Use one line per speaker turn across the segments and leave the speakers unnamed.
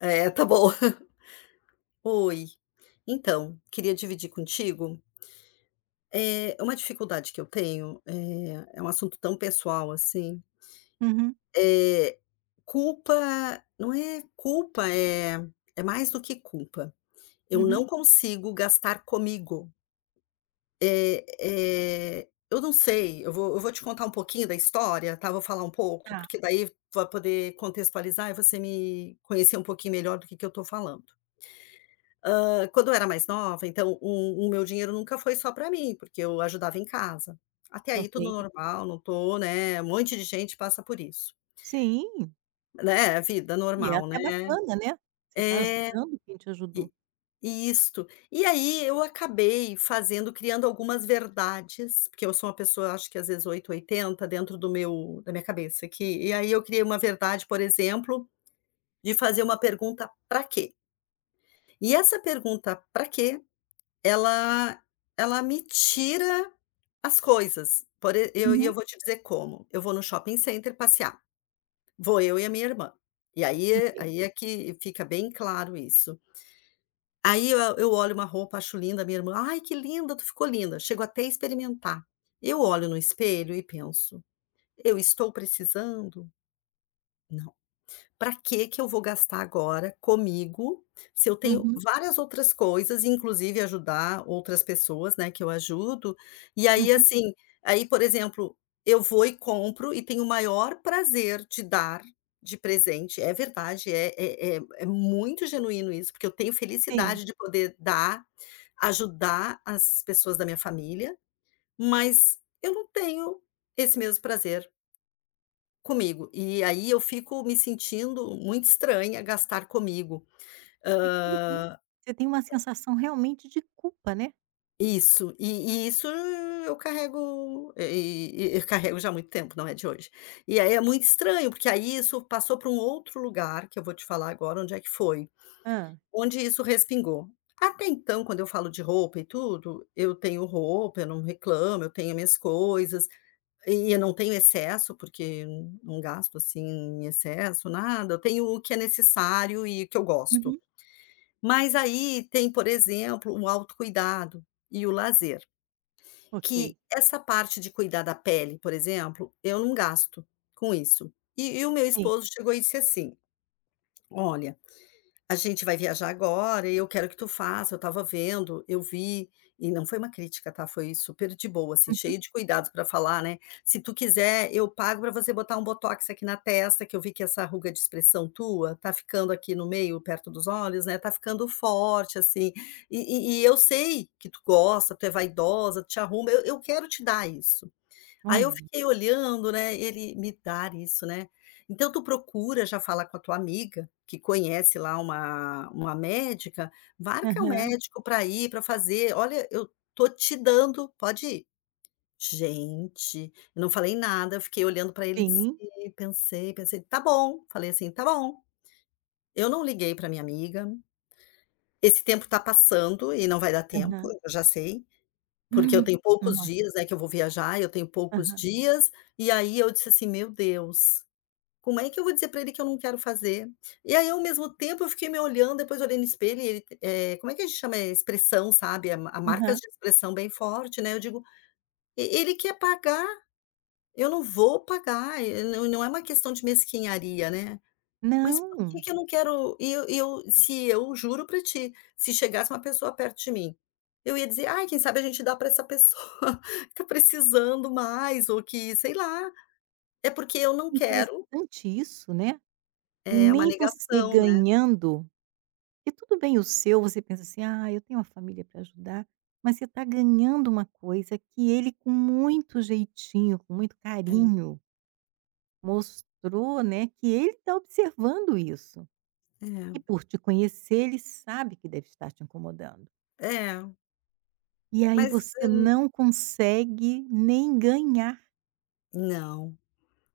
É, tá bom. Oi. Então, queria dividir contigo, é uma dificuldade que eu tenho, é um assunto tão pessoal assim,
Uhum,
é culpa não é culpa, é mais do que culpa. Eu
uhum.
não consigo gastar comigo. Eh eu não sei, eu vou te contar um pouquinho da história, tá, vou falar um pouco,
Ah,
porque daí tu vai poder contextualizar e você me conhecer um pouquinho melhor do que eu tô falando. Hã, quando eu era mais nova, então o meu dinheiro nunca foi só para mim, porque eu ajudava em casa. Até aí tudo
ok.
normal, não tô, né, um monte de gente passa por isso,
Sim,
né, vida
e é
normal, né.
até bacana, né, você está
É,
ajudando quem te ajudou.
e isto. E aí eu acabei fazendo criando algumas verdades, porque eu sou uma pessoa, acho que às vezes 8 80 dentro do meu da minha cabeça aqui, e aí eu criei uma verdade, por exemplo, de fazer uma pergunta para quê?". E essa pergunta para quê?" Ela ela me tira as coisas, por e eu
Uhum,
vou te dizer como, eu vou no shopping center passear, vou eu e a minha irmã, e
ok.
aí é que fica bem claro isso. Aí eu olho uma roupa, acho linda, minha irmã: "Ai, que linda, tu ficou linda", chego até a experimentar. Eu olho no espelho e penso: "Eu estou precisando? Não". Para que que eu vou gastar agora comigo, se eu tenho
Uhum,
várias outras coisas, inclusive ajudar outras pessoas, né, que eu ajudo. E aí,
uhum.
assim, aí, por exemplo, eu vou e compro e tenho o maior prazer de dar de presente. É verdade, é muito genuíno isso, porque eu tenho
Sim.
felicidade de poder dar, ajudar as pessoas da minha família, mas eu não tenho esse mesmo prazer. Comigo. E aí eu fico me sentindo muito estranha gastar comigo.
Que coisa, hein.
Hã,
Você tem uma sensação realmente de culpa, né.
isso. E isso eu carrego, e eu carrego já há muito tempo, não é de hoje. E aí é muito estranho, porque aí isso passou para um outro lugar, que eu vou te falar agora onde é que foi,
Hã.
onde isso respingou. Até então, quando eu falo de roupa e tudo, eu tenho roupa, eu não reclamo, eu tenho minhas coisas. E eu não tenho excesso, porque não gasto, assim, em excesso, nada. Eu tenho o que é necessário e o que eu gosto.
Uhum,
Mas aí tem, por exemplo, o autocuidado e o lazer,
ok.
que essa parte de cuidar da pele, por exemplo, eu não gasto com isso. E o meu
Sim.
esposo chegou e disse assim: "Olha, a gente vai viajar agora e eu quero que tu faça, eu estava vendo, eu vi", e não foi uma crítica, tá, foi super de boa, assim,
Uhum.
cheio de cuidados pra falar, né: "Se tu quiser, eu pago pra você botar um botox aqui na testa, que eu vi que essa ruga de expressão tua tá ficando aqui no meio, perto dos olhos, né, tá ficando forte, assim, eu sei que tu gosta, tu é vaidosa, tu te arruma, eu quero te dar isso". Aí eu
Olhe.
fiquei olhando, né, ele me dar isso, né. Então tu procura já falar com a tua amiga, que conhece lá uma médica, marca o
Aham.
médico para ir, para fazer: "Olha, eu tô te dando, pode ir". Gente, eu não falei nada, eu fiquei olhando para ele e disse
Sim.
pensei, pensei: "Tá bom", falei assim: "Tá bom". Eu não liguei para minha amiga, esse tempo tá passando e não vai dar tempo,
Aham.
eu já sei. Porque eu tenho
Hum.
poucos
Nossa.
dias, né, que eu vou viajar, eu tenho poucos
Aham,
dias, e aí eu disse assim: "Meu Deus, como é que eu vou dizer para ele que eu não quero fazer?". E aí, ao mesmo tempo, eu fiquei me olhando, depois olhei no espelho e ele, como é que a gente chama? É expressão, sabe, a marcas
aham.
de expressão bem forte, né, eu digo: "E ele quer pagar, eu não vou pagar". E não é uma questão de mesquinharia, né. Mas por que
Não,
que eu não quero e eu se eu juro pra ti, se chegasse uma pessoa perto de mim, eu ia dizer: "Ai, quem sabe a gente dá pra essa pessoa que tá precisando mais ou que sei lá". É porque eu não quero,
interessante isso, né.
é uma
Nem você
negação, né.
ganhando. E tudo bem o seu, você pensa assim: "Ah, eu tenho uma família para ajudar", mas você está ganhando uma coisa que ele com muito jeitinho, com muito carinho, mostrou, né, que ele está observando isso.
É,
E por te conhecer, ele sabe que deve estar te incomodando.
é, é,
E aí
mas
você
eh,
não consegue nem ganhar
não.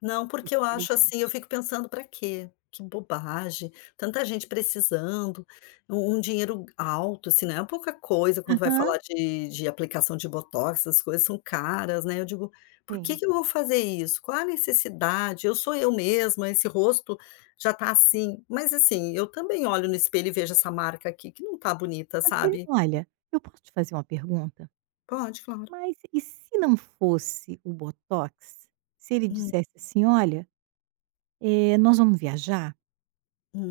Não, porque eu
esse
acho
presente.
assim, eu fico pensando: para quê? Que bobagem, tanta gente precisando, um dinheiro alto, assim, não é pouca coisa", quando vai
Aham,
falar de aplicação de botox, essas coisas são caras, né, eu digo: "Por que
sim.
que eu vou fazer isso? Qual a necessidade? Eu sou eu mesma, esse rosto já tá assim", mas assim, eu também olho no espelho e vejo essa marca aqui que não tá bonita,
Mas e
sabe.
olha, eu posso te fazer uma pergunta?
Pode, claro.
Mas e se não fosse o botox? Se ele
Hum,
dissesse assim: "Olha, nós vamos viajar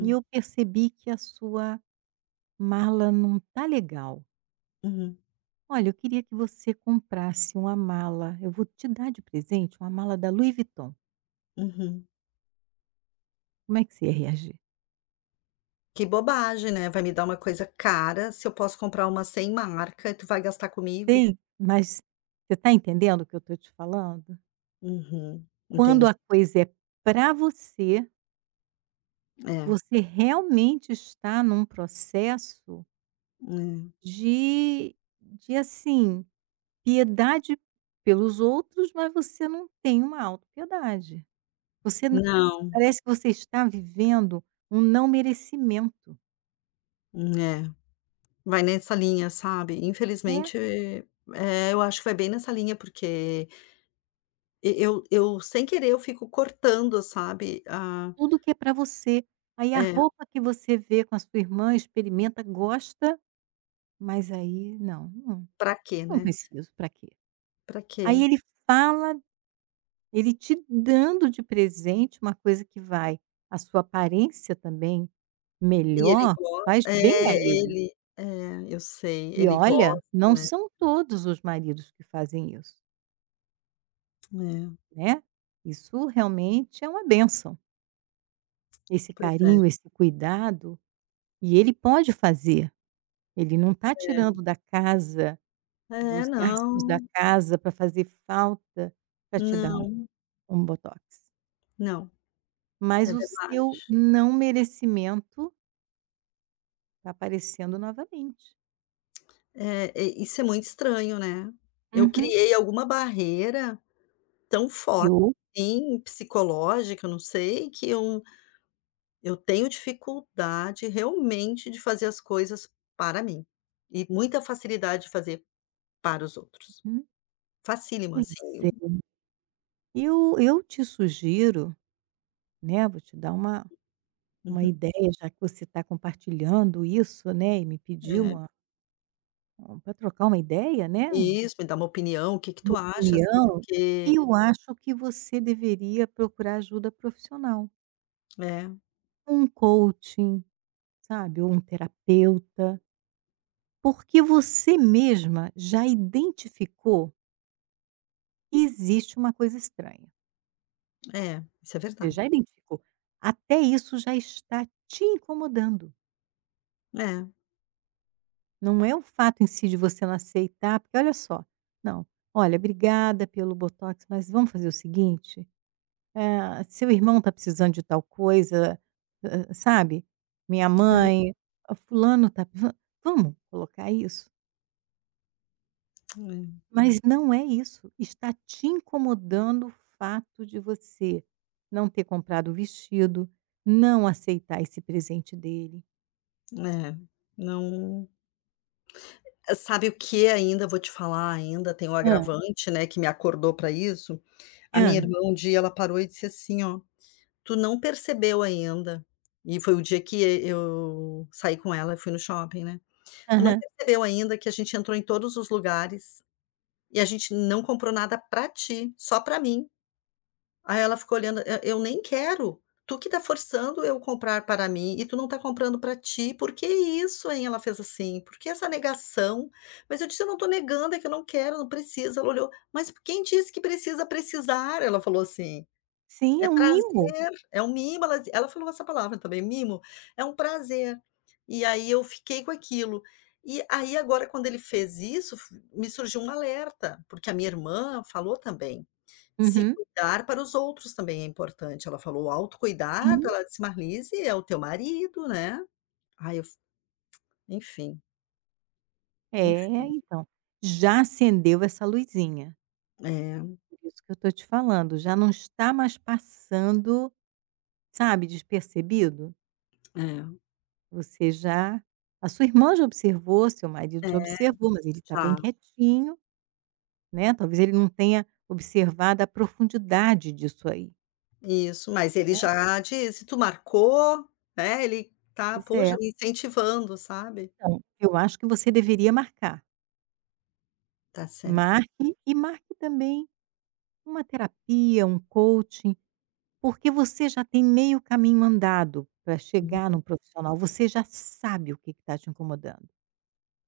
e eu percebi que a sua mala não tá legal.
uhum,
Olha, eu queria que você comprasse uma mala. Eu vou te dar de presente uma mala da Louis Vuitton.
uhum.
Como é que você ia reagir?"
Que bobagem, né, vai me dar uma coisa cara, se eu posso comprar uma sem marca e tu vai gastar comigo?
Tem, mas você está entendendo o que eu estou te falando?
Uhum,
Quando
entendi.
a coisa é para você,
É,
você realmente está num processo
é.
de de assim, piedade pelos outros, mas você não tem uma autopiedade. Você n
Não,
Parece que você está vivendo um não merecimento,
é, vai nessa linha, sabe.
né,
Infelizmente, é, eu acho que vai bem nessa linha, porque eu sem querer eu fico cortando, sabe, Ah,
tudo que é para você. Aí a
é,
roupa que você vê com a sua irmã, experimenta, gosta, mas aí não, não,
pra quê,
não
né,
preciso, para quê?
pra
Aí
quê?
ele fala, ele te dando de presente uma coisa que vai a sua aparência também
E ele
melhor, faz
gosta,
bem a
é,
ele.
ele é, eu sei,
E
ele
olha,
gosta,
não
né.
são todos os maridos que fazem isso,
É,
né. Isso realmente é uma bênção. Esse
pois é.
carinho, esse cuidado, e ele pode fazer, ele não está tirando da casa,
É,
dos gastos da
não,
casa para fazer falta para te dar um
não,
um botox,
não. É
mas o
verdade.
seu não merecimento está aparecendo novamente.
É, e isso é muito estranho, né. Eu
Uhum.
criei alguma barreira tão
E
forte,
eu,
assim, psicológica, eu não sei, que eu tenho dificuldade realmente de fazer as coisas para mim, e muita facilidade de fazer para os outros.
uhum,
Facílimo,
pois
assim.
é. Eu te sugiro, né, vou te dar uma
Uhum.
ideia, já que você está compartilhando isso, né, e me pediu
É.
uma para trocar uma ideia, né.
Isso, me dá uma opinião, o que que tu
Uma
acha, assim,
opinião,
porque
eu acho que você deveria procurar ajuda profissional.
é,
Um coaching, sabe, ou um terapeuta, porque você mesma já identificou que existe uma coisa estranha.
é, isso é
Você
verdade.
já identificou. Até isso já está te incomodando.
É, é,
Não é o fato em si de você não aceitar, porque olha só, não, olha, obrigada pelo botox, mas vamos fazer o seguinte? Eh, seu irmão está precisando de tal coisa, hã, sabe, minha mãe, ah, fulano está, vamos colocar isso, mas não é isso, está te incomodando o fato de você não ter comprado o vestido, não aceitar esse presente dele.
é, é. Não Sabe o que ainda, vou te falar ainda, tem o
Ah,
agravante, né, que me acordou para isso. A minha
ah,
irmã um dia ela parou e disse assim: "Ó, tu não percebeu ainda", e foi o dia que eu saí com ela, e fui no shopping, né. "Tu não
aham.
percebeu ainda que a gente entrou em todos os lugares e a gente não comprou nada para ti, só para mim". Aí ela ficou olhando, "E eu nem quero, tu que tá forçando eu comprar para mim e tu não tá comprando para ti, por que isso, hein?" Ela fez assim, "Por que essa negação?" Mas eu disse: "Eu não tô negando, é que eu não quero, não precisa." Ela olhou, "Mas quem disse que precisa precisar?" Ela falou assim,
Sim,
"É
é um mimo.
prazer, é um mimo", ela falou essa palavra também, mimo, é um prazer. E aí eu fiquei com aquilo. E aí agora quando ele fez isso, me surgiu um alerta, porque a minha irmã falou também. Se
Uhum.
cuidar para os outros também é importante. Ela falou: "O autocuidado",
Sim,
ela disse: "Marlise, é o teu marido, né". Ai, eu f enfim,
é,
enfim.
então, já acendeu essa luzinha,
É,
por isso que eu estou te falando, já não está mais passando. Sabe, despercebido,
é,
você já, a sua irmã já observou, seu marido já
é,
observou, mas ele está bem
já.
quietinho, né, talvez ele não tenha observado a profundidade disso aí,
Isso, mas ele
né.
já disse: "Tu marcou", né, ele tá,
Pois é.
poxa, me incentivando, sabe.
Então eu acho que você deveria marcar.
Tá certo.
Marque e marque também uma terapia, um coaching, porque você já tem meio caminho andado para chegar
Uhum.
num profissional, você já sabe o que está te incomodando.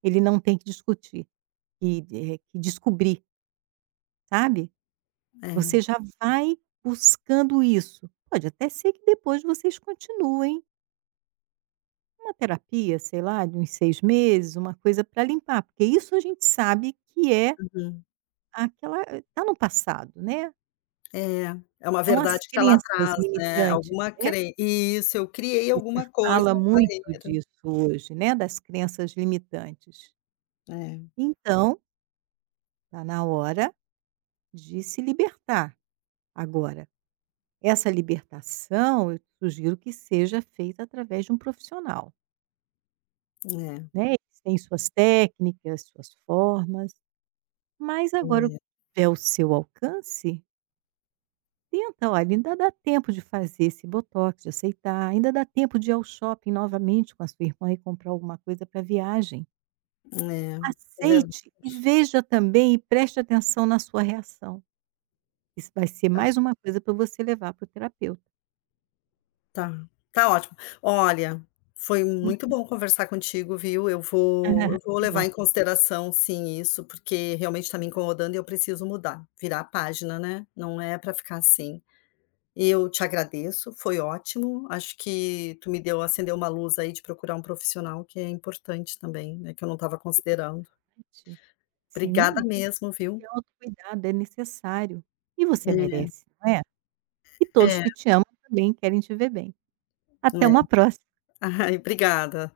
Ele não tem que discutir, que, que descobrir, sabe?
É,
Você já vai buscando isso. Pode até ser que depois vocês continuem uma terapia, sei lá, de uns 6 meses, uma coisa para limpar, porque isso a gente sabe que é
uhum.
aquela está no passado, né,
É, é uma
são as
verdade que tá lá
crenças
atrás, né,
limitantes,
alguma
né,
cren isso, eu criei
que se
alguma coisa,
fala
uma
muito
barreira.
disso hoje, né, das crenças limitantes.
É,
Então, está na hora de se libertar. Agora, essa libertação eu sugiro que seja feita através de um profissional.
é,
Né, eles têm suas técnicas, suas formas, mas agora o que
é,
tiver ao seu alcance, tenta, olha, ainda dá tempo de fazer esse botox, de aceitar, ainda dá tempo de ir ao shopping novamente com a sua irmã e comprar alguma coisa para viagem.
é, é verdade.
Aceite e veja também e preste atenção na sua reação. Isso vai ser mais uma coisa para você levar para o terapeuta.
Tá, tá ótimo. Olha, foi muito bom conversar contigo, viu. Eu vou eu vou
Que
levar
bom
em
que você
consideração sim isso, porque realmente está me incomodando e eu preciso mudar, virar a página, né, não é para ficar assim. Eu te agradeço, foi ótimo, acho que tu me deu acendeu uma luz aí de procurar um profissional que é importante também, né, que eu não estava considerando.
refletir. Sim,
Obrigada
é
mesmo, viu.
é autocuidado, é necessário. E você
É,
merece, não é? E
é,
todos
é.
que te amam também querem te ver bem. Até uma próxima.
Ai, obrigada.